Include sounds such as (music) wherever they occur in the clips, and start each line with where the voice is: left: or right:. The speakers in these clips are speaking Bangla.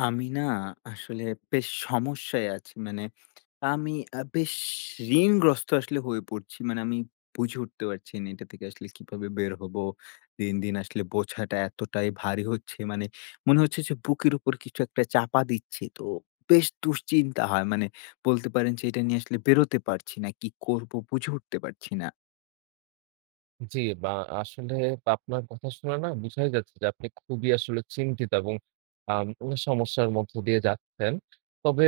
left: আমি না আসলে বেশ সমস্যায় আছি। মানে আমি আ বেশ ঋণগ্রস্ত আসলে হয়ে পড়ছি। মানে আমি বুঝে উঠতে পারছি না এটা থেকে আসলে কিভাবে বের হবো। দিন, দিন আসলে বোঝাটা এতটাই ভারী হচ্ছে মানে মনে হচ্ছে যে বুকের উপর কিছু একটা চাপা দিচ্ছে তো বেশ দুশ্চিন্তা হয়। মানে বলতে পারেন যে এটা নিয়ে আসলে বেরোতে পারছি না। কি করবো বুঝে উঠতে পারছি না।
right: জি। বা আসলে আপনার কথা শুনে না বুঝায় যাচ্ছে যে আপনি খুবই আসলে চিন্তিত এবং আম (unintelligible) সমস্যার মধ্য দিয়ে যাচ্ছেন। তবে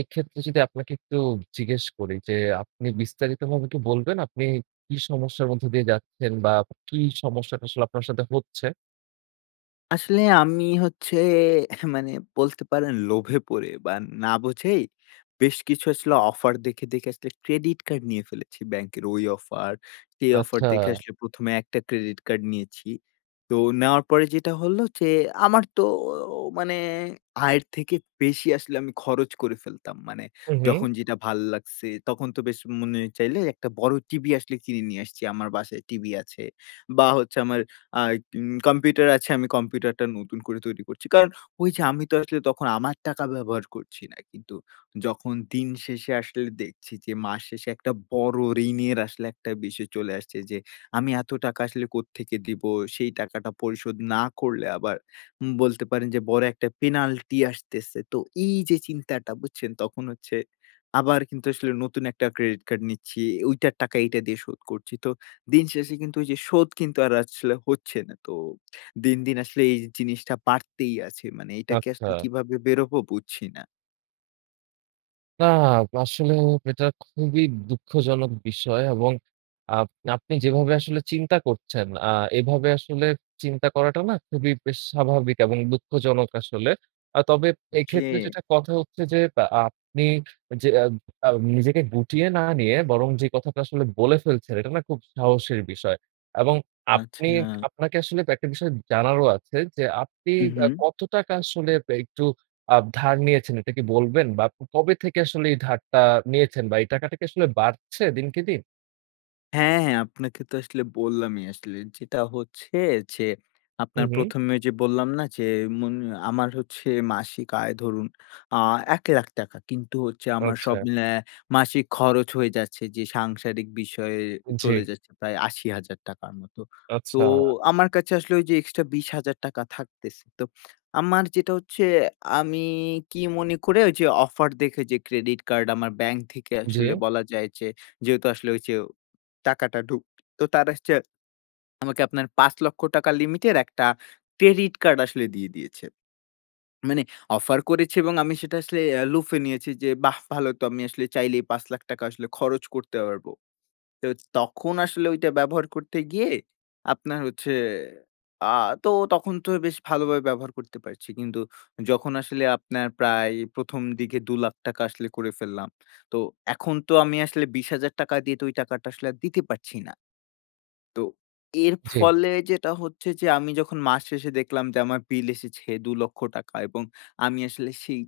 right: এক্ষেত্রে যদি আপনাকে একটু জিজ্ঞেস করি যে আপনি বিস্তারিতভাবে কি বলবেন আপনি কী সমস্যার মধ্য দিয়ে যাচ্ছেন বা কী সমস্যাটা আসলে আপনার সাথে হচ্ছে?
left: আসলে আমি হচ্ছে মানে বলতে পারেন লোভে পড়ে বা না বুঝেই বেশ কিছু আসলে offer দেখে, দেখে আসলে credit card নিয়ে ফেলেছি। ব্যাংকের ওই offer, সেই offer দেখে
right: আচ্ছা।
left: আসলে ১ম এ একটা credit card নিয়েছি। তো নেওয়ার পরে যেইটা হলো যে আমার তো ও মানে আয়ের থেকে বেশি আসলে আমি খরচ করে ফেলতাম। মানে
right: হুম, হুম।
left: যখন যেটা ভাল লাগছে, তখন তো বেশ মনে চাইলে একটা বড় TV আসলে কিনে নিয়ে আসছি আমার বাসায় TV আছে। বা হচ্ছে আমার আ উম computer আছে আমি computer-টা নতুন করে তৈরি করছি। কারণ ওই যে আমি তো আসলে তখন আমার টাকা ব্যবহার করছি না। কিন্তু যখন দিন শেষে আসলে দেখছি যে মাস শেষে একটা বড় ঋণের আসলে একটা বিষয় চলে আসছে যে আমি এত টাকা আসলে কোত্থেকে দিব? সেই টাকাটা পরিশোধ না করলে আবার উম বলতে পারেন যে বড় একটা penalty আসতেছে। তো এই যে চিন্তাটা বুঝছেন? তখন হচ্ছে আবার কিন্তু আসলে নতুন একটা credit card নিচ্ছি, ওইটার টাকা এইটা দিয়ে শোধ করছি। তো দিন শেষে কিন্তু ওই যে শোধ কিন্তু আর আসলে হচ্ছে না। তো দিন, দিন আসলে এই জিনিসটা বাড়তেই আছে। মানে এটা থেকে
right: আচ্ছা।
left: আসলে কিভাবে বের হবো বুঝছি না?
right: নাহ, আসলে এটা খুবই দুঃখজনক বিষয় এবং আপ আপনি যেভাবে আসলে চিন্তা করছেন আ এভাবে আসলে চিন্তা করাটাও না খুবই বেশ স্বাভাবিক এবং দুঃখজনক আসলে। আ তবে এক্ষেত্রে
left: জি।
right: যেটা কথা হচ্ছে যে অ্যা আপনি যে এ আ নিজেকে গুটিয়ে না নিয়ে বরং যে কথাটা আসলে বলে ফেলছেন, এটা না খুব সাহসের বিষয়। এবং আপনি
left: আচ্ছা।
right: আপনাকে আসলে একটা বিষয় জানারও আছে যে আপনি
left: হুম,
right: অ্যা
left: হুম।
right: কত টাকা আসলে একটু আপ ধার নিয়েছেন এটা কি বলবেন? বা ক কবে থেকে আসলে এই ধারটা নিয়েছেন বা এই টাকাটা কি আসলে বাড়ছে দিনকে দিন?
left: হ্যাঁ, হ্যাঁ। আপনাকে তো আসলে বললামই। আসলে যেটা হচ্ছে যে
right: হুম,
left: আপনার
right: হুম।
left: ১ম এ যে বললাম না যে মুন আমার হচ্ছে মাসিক আয় ধরুন আ ৳১,০০,০০০ টাকা। কিন্তু হচ্ছে আমার সব
right: আচ্ছা।
left: মিলায়া মাসিক খরচ হয়ে যাচ্ছে যে সাংসারিক বিষয়ে
right: উম জি।
left: চলে যাচ্ছে প্রায় ৳৮০,০০০ র মতো। তো
right: আচ্ছা।
left: আমার কাছে আসলে ওই যে extra ৳২০,০০০ থাকতেছে। তো আমার যেটা হচ্ছে আমি কি মনে করে ওই যে offer দেখে যে credit card আমার bank থেকে
right: জি।
left: আসলে বলা যায় যে যেহেতু আসলে ওই যে টাকাটা ঢুকতো, তারা আসছে আ আমাকে আপনার ৳৫,০০,০০০ limit এর একটা credit card আসলে দিয়ে দিয়েছে। মানে offer করেছে এবং আমি সেটা আসলে অ্যা লুফে নিয়েছি যে বাহ! ভালো তো আমি আসলে চাইলেই ৳৫,০০,০০০ আসলে খরচ করতে পারবো। তো তখন আসলে ওইটা ব্যবহার করতে গিয়ে আপনার হচ্ছে আ তো তখন তো বেশ ভালোভাবে ব্যবহার করতে পারছি। কিন্তু যখন আসলে আপনার প্রায় ১ম দিকে ৳২,০০,০০০ আসলে করে ফেললাম। তো এখন তো আমি আসলে ৳২০,০০০ দিয়ে তো ওই টাকাটা আসলে আর দিতে পারছি না। তো এর
right: জি।
left: ফলে যেটা হচ্ছে যে আমি যখন মাস শেষে দেখলাম যে আমার bill এসেছে ৳২,০০,০০০ এবং আমি আসলে সেই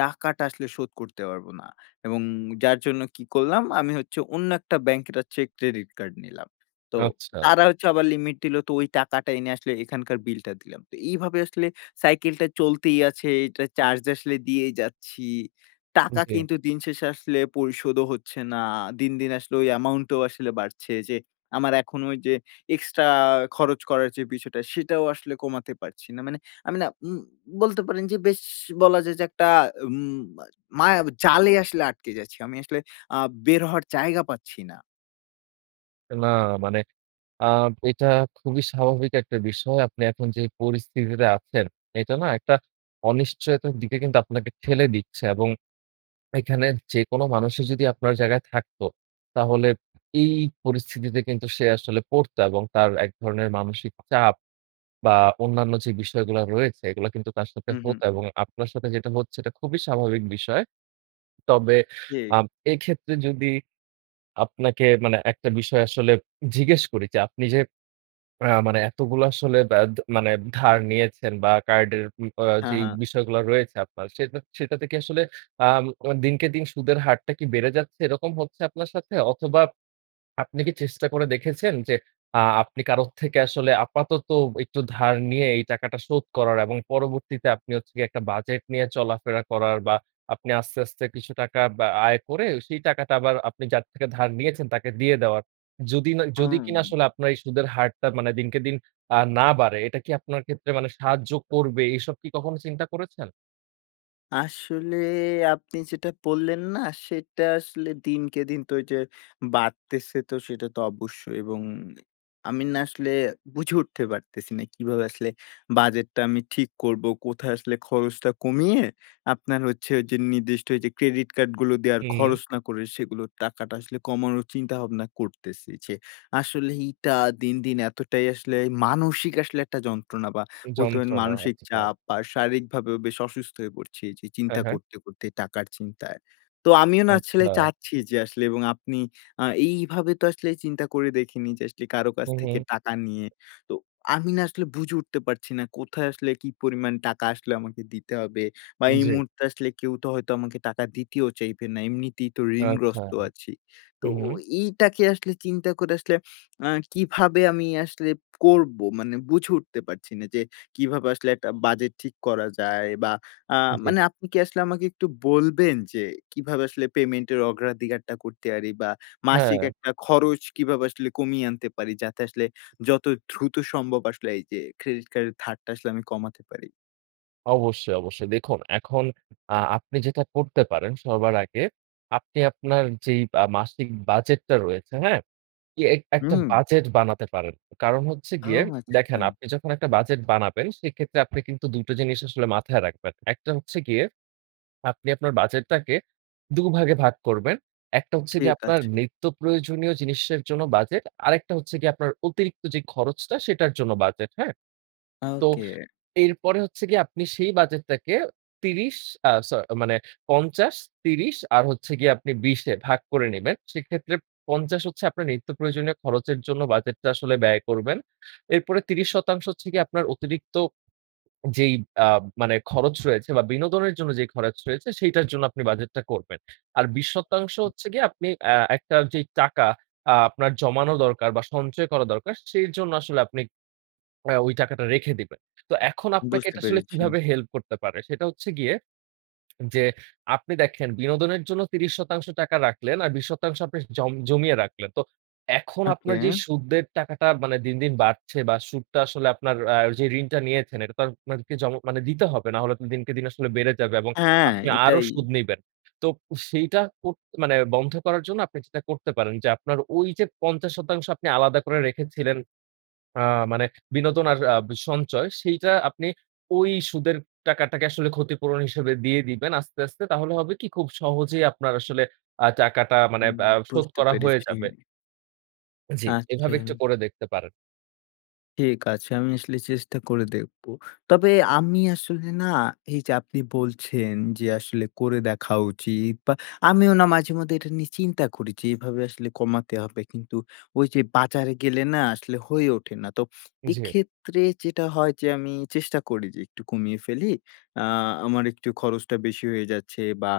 left: টাকাটা আসলে শোধ করতে পারবো না। এবং যার জন্য কি করলাম? আমি হচ্ছে অন্য একটা bank একটা check credit card নিলাম। তো
right: আচ্ছা।
left: তারা হচ্ছে আবার limit দিলো। তো ওই টাকাটা এনে আসলে এখানকার bill টা দিলাম। তো এইভাবে আসলে cycle টা চলতেই আছে, এইটার charge আসলে দিয়েই যাচ্ছি।
right: উম
left: টাকা
right: জি।
left: কিন্তু দিন শেষে আসলে পরিশোধও হচ্ছে না। দিন, দিন আসলে ওই amount ও আসলে বাড়ছে যে আমার এখন ওই যে extra খরচ করার যে বিষয়টা, সেটাও আসলে কমাতে পারছি না। মানে আমি না উম বলতে পারেন যে বেশ বলা যায় যে একটা উম মা মায়াজালে আসলে আটকে যাচ্ছি। আমি আসলে আ বের হওয়ার জায়গা পাচ্ছি না।
right: না মানে আ এটা খুবই স্বাভাবিক একটা বিষয়। আপনি এখন যে পরিস্থিতিতে আছেন এটা না একটা অনিশ্চয়তার দিকে কিন্তু আপনাকে ঠেলে দিচ্ছে। এবং এখানে যেকোনো মানুষই যদি আপনার জায়গায় থাকতো তাহলে এই পরিস্থিতিতে কিন্তু সে আসলে পড়তো এবং তার এক ধরনের মানসিক চাপ বা অন্যান্য যে বিষয়গুলা রয়েছে এগুলা কিন্তু তার সাথে
left: হুম, হুম।
right: হতো এবং আপনার সাথে যেটা হচ্ছে এটা খুবই স্বাভাবিক বিষয়। তবে
left: ঠিক।
right: আ এক্ষেত্রে যদি আপনাকে মানে একটা বিষয় আসলে জিজ্ঞেস করি যে আপনি যে আ মানে এতগুলো আসলে ব্যা দা মানে ধার নিয়েছেন বা কার্ডের উ আ
left: হ্যাঁ,
right: যেই
left: হ্যাঁ।
right: বিষয়গুলা রয়েছে আপনার সেটা সেটা থেকে আসলে আ মু দিনকে দিন সুদের হারটা কি বেড়ে যাচ্ছে? এরকম হচ্ছে আপনার সাথে? অথবা আপনি কি চেষ্টা করে দেখেছেন যে আ আপনি কারো থেকে আসলে আপাতত একটু ধার নিয়ে এই টাকাটা শোধ করার এবং পরবর্তীতে আপনি হচ্ছে গিয়ে একটা বাজেট নিয়ে চলাফেরা করার বা আপনি আস্তে, আস্তে, কিছু টাকা বা আয় করে সেই টাকাটা আবার আপনি যার থেকে ধার নিয়েছেন তাকে দিয়ে দেওয়ার। যদি না যদি
left: হুম,
right: কিনা
left: হুম।
right: আসলে আপনার এই সুদের হারটা মানে দিনকে দিন আ না বাড়ে এটা কি আপনার ক্ষেত্রে মানে সাহায্য করবে? এসব কি কখনো চিন্তা করেছেন?
left: আসলে আপনি যেটা বললেন না সেটা আসলে দিনকে দিন তো এই যে বাড়তেছে। তো সেটা তো অবশ্যই এবং আমি না আসলে বুঝে উঠতে পারতেছি না। কিভাবে আসলে budget টা আমি ঠিক করবো। কোথায় আসলে খরচটা কমিয়ে আপনার হচ্ছে যে নির্দিষ্ট যে credit card গুলো দেয়ার
right: হুম।
left: খরচ না করে সেগুলোর টাকাটা আসলে কমানোর চিন্তাভাবনা করতেছি। যে আসলে এইটা দিন, দিন এতটাই আসলে মানসিক আসলে একটা যন্ত্রণা। বা বলতে পারেন
right: যন্ত্রনা
left: মানসিক
right: হচ্ছে হ্যাঁ।
left: চাপ বা শারীরিকভাবেও বেশ অসুস্থ হয়ে পড়ছি। এই যে
right: হ্যাঁ,
left: চিন্তা
right: হ্যাঁ।
left: করতে, করতে টাকার চিন্তায়। তো আমিও না আসলে
right: আচ্ছা।
left: চাচ্ছি যে আসলে এবং আপনি আ এইভাবে তো আসলে চিন্তা করে দেখিনি। যে আসলে কারো কাছ
right: হুম,
left: থেকে
right: হুম।
left: টাকা নিয়ে। তো আমি না আসলে বুঝে উঠতে পারছি না। কোথায় আসলে কি পরিমাণ টাকা আসলে আমাকে দিতে হবে। বা এই
right: জি।
left: মুহূর্তে আসলে কেউ তো হয়তো আমাকে টাকা দিতেও চাইবে না। এমনিতেই তো
right: আচ্ছা।
left: ঋণগ্রস্ত আছি। তো
right: হুম,
left: ও
right: হুম।
left: এইটাকে আসলে চিন্তা করে আসলে আ কিভাবে আমি আসলে করবো? মানে বুঝে উঠতে পারছি না যে কিভাবে আসলে একটা budget ঠিক করা যায় বা আ
right: জি।
left: মানে আপনি কি আসলে আমাকে একটু বলবেন? যে কিভাবে আসলে payment এর অগ্রাধিকারটা করতে পারি? বা মাসিক
right: হ্যাঁ।
left: একটা খরচ কিভাবে আসলে কমিয়ে আনতে পারি? যাতে আসলে যত দ্রুত সম্ভব আসলে এই যে credit card এর ধারটা আসলে আমি কমাতে পারি।
right: অবশ্যই, অবশ্যই দেখুন, এখন আ আপনি যেটা করতে পারেন, সবার আগে আপনি আপনার যেই আ মাসিক বাজেটটা রয়েছে, হ্যাঁ? ইয়ে এক একটা
left: হুম।
right: বাজেট বানাতে পারেন। কারণ হচ্ছে
left: ও
right: গিয়ে দেখেন,
left: আচ্ছা।
right: আপনি যখন একটা বাজেট বানাবেন সেক্ষেত্রে আপনি কিন্তু দুটো জিনিস আসলে মাথায় রাখবেন। একটা হচ্ছে গিয়ে, আপনি আপনার বাজেটটাকে দু'ভাগে ভাগ করবেন। একটা হচ্ছে গিয়ে
left: ঠিক
right: আপনার
left: আছে।
right: নিত্যপ্রয়োজনীয় জিনিসের জন্য বাজেট, আরেকটা হচ্ছে গিয়ে আপনার অতিরিক্ত যে খরচটা সেটার জন্য বাজেট, হ্যাঁ? তো,
left: ওকে।
right: এরপরে হচ্ছে গিয়ে আপনি সেই বাজেটটাকে ৩০ আ স মানে ৫০, ৩০ আর হচ্ছে গিয়ে আপনি ২০ এ ভাগ করে নেবেন। সেক্ষেত্রে ৫০ হচ্ছে আপনার নিত্যপ্রয়োজনীয় খরচের জন্য বাজেটটা আসলে ব্যয় করবেন। এরপরে ৩০% হচ্ছে গিয়ে আপনার অতিরিক্ত যেই আ মানে খরচ রয়েছে বা বিনোদনের জন্য যে খরচ রয়েছে সেইটার জন্য আপনি বাজেটটা করবেন। আর ২০% হচ্ছে গিয়ে আপনি অ্যা একটা যে টাকা আ আপনার জমানো দরকার বা সঞ্চয় করা দরকার সেই জন্য আসলে আপনি অ্যা ওই টাকাটা রেখে দিবেন। তো এখন আপনাকে
left: বুঝতে
right: এটা আসলে
left: পেরেছি।
right: কিভাবে help করতে পারে? সেটা হচ্ছে গিয়ে যে, আপনি দেখেন বিনোদনের জন্য ৩০% রাখলেন আর ২০% আপনি জম জমিয়ে রাখলেন। তো এখন
left: ওকে।
right: আপনার যেই সুদের টাকাটা মানে দিন, দিন বাড়ছে বা সুদটা আসলে আপনার আ যে ঋণটা নিয়েছেন এটা তো আর আপনাকে জম মানে দিতে হবে না হলে তো দিনকে দিন আসলে বেড়ে যাবে এবং
left: হ্যাঁ,
right: আপনি আরও
left: এটাই।
right: সুদ নিবেন। তো সেইটা কো মানে বন্ধ করার জন্য আপনি যেটা করতে পারেন যে, আপনার ওই যে ৫০% আপনি আলাদা করে রেখেছিলেন আ মানে বিনোদন আর আব সঞ্চয় সেইটা আপনি ওই সুদের টাকাটাকে আসলে ক্ষতিপূরণ হিসেবে দিয়ে দিবেন আস্তে, আস্তে তাহলে হবে কি, খুব সহজেই আপনার আসলে আ টাকাটা মানে
left: হুম,
right: আ শোধ
left: বুঝতে
right: করা হয়ে
left: পেরেছি।
right: যাবে। জি, এভাবে একটু
left: আচ্ছা।
right: করে দেখতে পারেন।
left: ঠিক আছে। আমি আসলে চেষ্টা করে দেখবো। তবে আমি আসলে না, এই যে আপনি বলছেন যে আসলে করে দেখা উচিত। বা আমিও না মাঝেমধ্যে এটা নিয়ে চিন্তা করি যে এভাবে আসলে কমাতে হবে। কিন্তু ঐ যে বাজারে গেলে না আসলে হয়ে ওঠে না। তো
right: জি।
left: এক্ষেত্রে যেটা হয় যে আমি চেষ্টা করি যে একটু কমিয়ে ফেলি, আ আমার একটু খরচটা বেশি হয়ে যাচ্ছে বা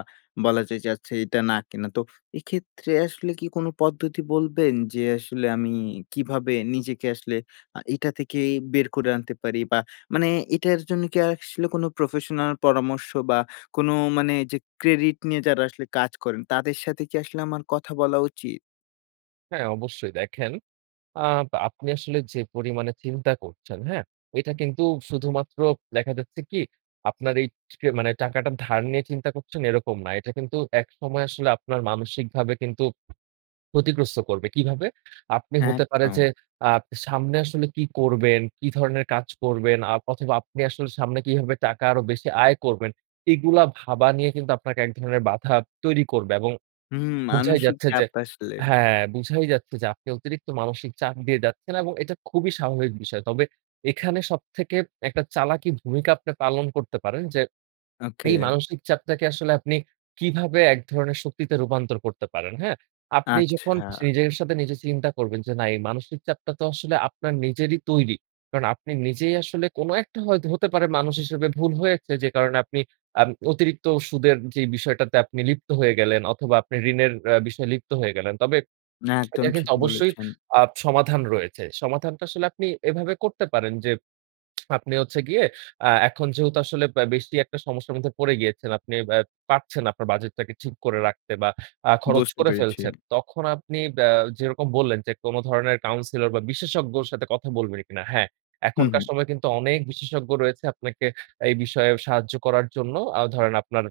left: বলা যায় যাচ্ছে এইটা না কেনা। তো এক্ষেত্রে আসলে কি কোনো পদ্ধতি বলবেন যে আসলে আমি কিভাবে নিজেকে আসলে আ এইটা থেকে ই বের করে আনতে পারি? বা মানে এটার জন্য কি আসলে কোনো professional পরামর্শ বা কোনো মানে যে credit নিয়ে যারা আসলে কাজ করেন, তাদের সাথে কি আসলে আমার কথা বলা উচিত?
right: হ্যাঁ, অবশ্যই। দেখেন, আ বা আপনি আসলে যে পরিমাণে চিন্তা করছেন, হ্যাঁ? এটা কিন্তু শুধুমাত্র দেখা যাচ্ছে কি, আপনার এই টে এই মানে টাকাটা ধার নিয়ে চিন্তা করছেন এরকম না। এটা কিন্তু একসময় আসলে আপনার মানসিকভাবে কিন্তু ক্ষতিগ্রস্ত করবে। কিভাবে? আপনি হতে পারে যে
left: একদম।
right: আপনি আ সামনে আসলে কি করবেন, কি ধরনের কাজ করবেন আ অথবা আপনি আসলে সামনে কিভাবে টাকা আরও বেশি আয় করবেন, এগুলা ভাবা নিয়ে কিন্তু আপনাকে এক ধরনের বাধা তৈরি করবে। এবং
left: হুম,
right: বুঝাই
left: মানসিক
right: যাচ্ছে যে
left: চাপ আসলে।
right: হ্যাঁ, বুঝাই যাচ্ছে যে আপনি অতিরিক্ত মানসিক চাপ দিয়ে যাচ্ছেন এবং এটা খুবই স্বাভাবিক বিষয়। তবে এখানে সব থেকে একটা চালাকি ভূমিকা আপনি পালন করতে পারেন যে (swallows) এই
left: Ok.
right: মানসিক চাপটাকে আসলে আপনি কিভাবে এক ধরনের শক্তিতে রূপান্তর করতে পারেন, হ্যাঁ? আপনি যখন
left: আচ্ছা।
right: নিজের সাথে নিজে চিন্তা করবেন যে না এই মানসিক চাপটা তো আসলে আপনার নিজেরই তৈরি। কারণ আপনি নিজেই আসলে কোনো একটা হয়তো হতে পারে মানুষ হিসেবে ভুল হয়েছে যে কারণে আপনি আ অতিরিক্ত সুদের যেই বিষয়টাতে আপনি লিপ্ত হয়ে গেলেন অথবা আপনি ঋণের অ্যা বিষয়ে লিপ্ত হয়ে গেলেন। তবে
left: না, একদম
right: এটা কিন্তু
left: ঠিক
right: অবশ্যই
left: বলেছেন।
right: আ সমাধান রয়েছে। সমাধানটা আসলে আপনি এভাবে করতে পারেন। যে (smacks lips) আপনি হচ্ছে গিয়ে আ এখন যেহেতু আসলে ব্য বেশি একটা সমস্যার মধ্যে পড়ে গিয়েছেন, আপনি অ্যা পারছেন না আপনার বাজেটটাকে ঠিক করে রাখতে বা আ খরচ
left: বুঝতে
right: করে
left: পেরেছি।
right: ফেলছেন। তখন আপনি ব্য যেরকম বললেন যে কোনো ধরনের counselor বা বিশেষজ্ঞর সাথে কথা বলবেন কিনা? হ্যাঁ।
left: হুম,
right: এখনকার
left: হুম।
right: সময়ে কিন্তু অনেক বিশেষজ্ঞ রয়েছে আপনাকে এই বিষয়ে সাহায্য করার জন্য। আ ধরেন আপনার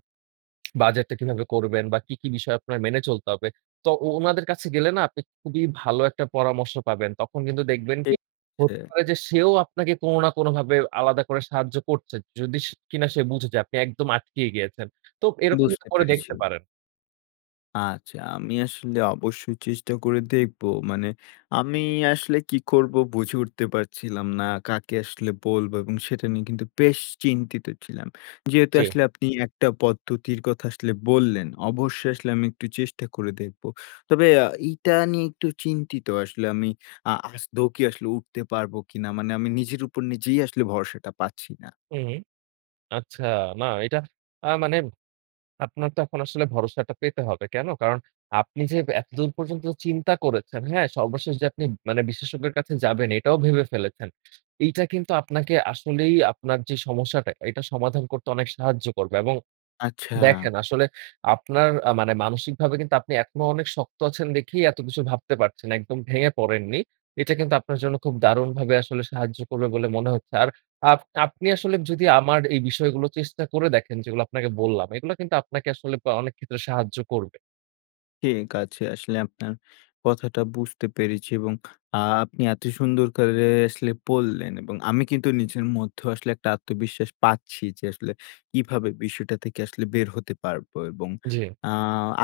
right: (smacks lips) বাজেটটা কিভাবে করবেন বা কি, কি বিষয়ে আপনার মেনে চলতে হবে? তো ও ওনাদের কাছে গেলে না আপনি খুবই ভালো একটা পরামর্শ পাবেন। তখন কিন্তু দেখবেন
left: ঠিক
right: কি,
left: আছে।
right: হতে পারে যে সেও আপনাকে কোনো না কোনভাবে আলাদা করে সাহায্য করছে। যদি কিনা সে বুঝে যে আপনি একদম আটকিয়ে গিয়েছেন। তো এরকম কিন্তু
left: বুঝতে
right: করে
left: পেরেছি।
right: দেখতে পারেন।
left: আচ্ছা। আমি আসলে অবশ্যই চেষ্টা করে দেখবো। মানে আমি আসলে কি করবো বুঝে উঠতে পারছিলাম না। কাকে আসলে বলবো এবং সেটা নিয়ে কিন্তু বেশ চিন্তিত ছিলাম। যেহেতু
right: জি।
left: আসলে আপনি একটা পদ্ধতির কথা আসলে বললেন, অবশ্যই আসলে আমি একটু চেষ্টা করে দেখবো। তবে অ্যা এইটা নিয়ে একটু চিন্তিত আসলে আমি। আ আদৌ আসলে উঠতে পারবো কিনা? মানে আমি নিজের উপর নিজেই আসলে ভরসাটা পাচ্ছি না।
right: হুম, হুম। আচ্ছা, না এইটা আ মানে আপনার তখন আসলে ভরসাটা পেতে হবে। কেন? কারণ আপনি যে এতদূর পর্যন্ত চিন্তা করেছেন, হ্যাঁ? সর্বশেষ যে আপনি মানে বিশেষজ্ঞের কাছে যাবেন এটাও ভেবে ফেলেছেন। এইটা কিন্তু আপনাকে আসলেই আপনার যে সমস্যাটা এটা সমাধান করতে অনেক সাহায্য করবে। এবং
left: আচ্ছা।
right: দেখেন আসলে আপনার আ মানে মানসিকভাবে কিন্তু আপনি এখনো অনেক শক্ত আছেন দেখেই এত কিছু ভাবতে পারছেন, একদম ভেঙে পড়েননি। এটা কিন্তু আপনার জন্য খুব দারুণভাবে আসলে সাহায্য করবে বলে মনে হচ্ছে। আর আপ আপনি আসলে যদি আমার এই বিষয়গুলো চেষ্টা করে দেখেন যেগুলা আপনাকে বললাম, এইগুলা কিন্তু আপনাকে আসলে আ অনেক ক্ষেত্রে সাহায্য করবে।
left: ঠিক আছে। আসলে আপনার কথাটা বুঝতে পেরেছি এবং আ আপনি এত সুন্দর করে আসলে বললেন। এবং আমি কিন্তু নিজের মধ্যেও আসলে একটা আত্মবিশ্বাস পাচ্ছি যে আসলে কিভাবে বিষয়টা থেকে আসলে বের হতে পারবো। এবং
right: জি।
left: আ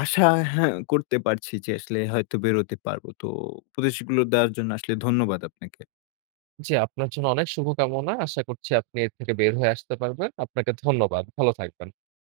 left: আশা হ্যাঁ, করতে পারছি যে আসলে হয়তো বের হতে পারবো। তো উপদেশগুলো দেওয়ার জন্য আসলে ধন্যবাদ আপনাকে।
right: জি, আপনার জন্য অনেক শুভকামনা। আশা করছি আপনি এর থেকে বের হয়ে আসতে পারবেন। আপনাকে ধন্যবাদ। ভালো থাকবেন।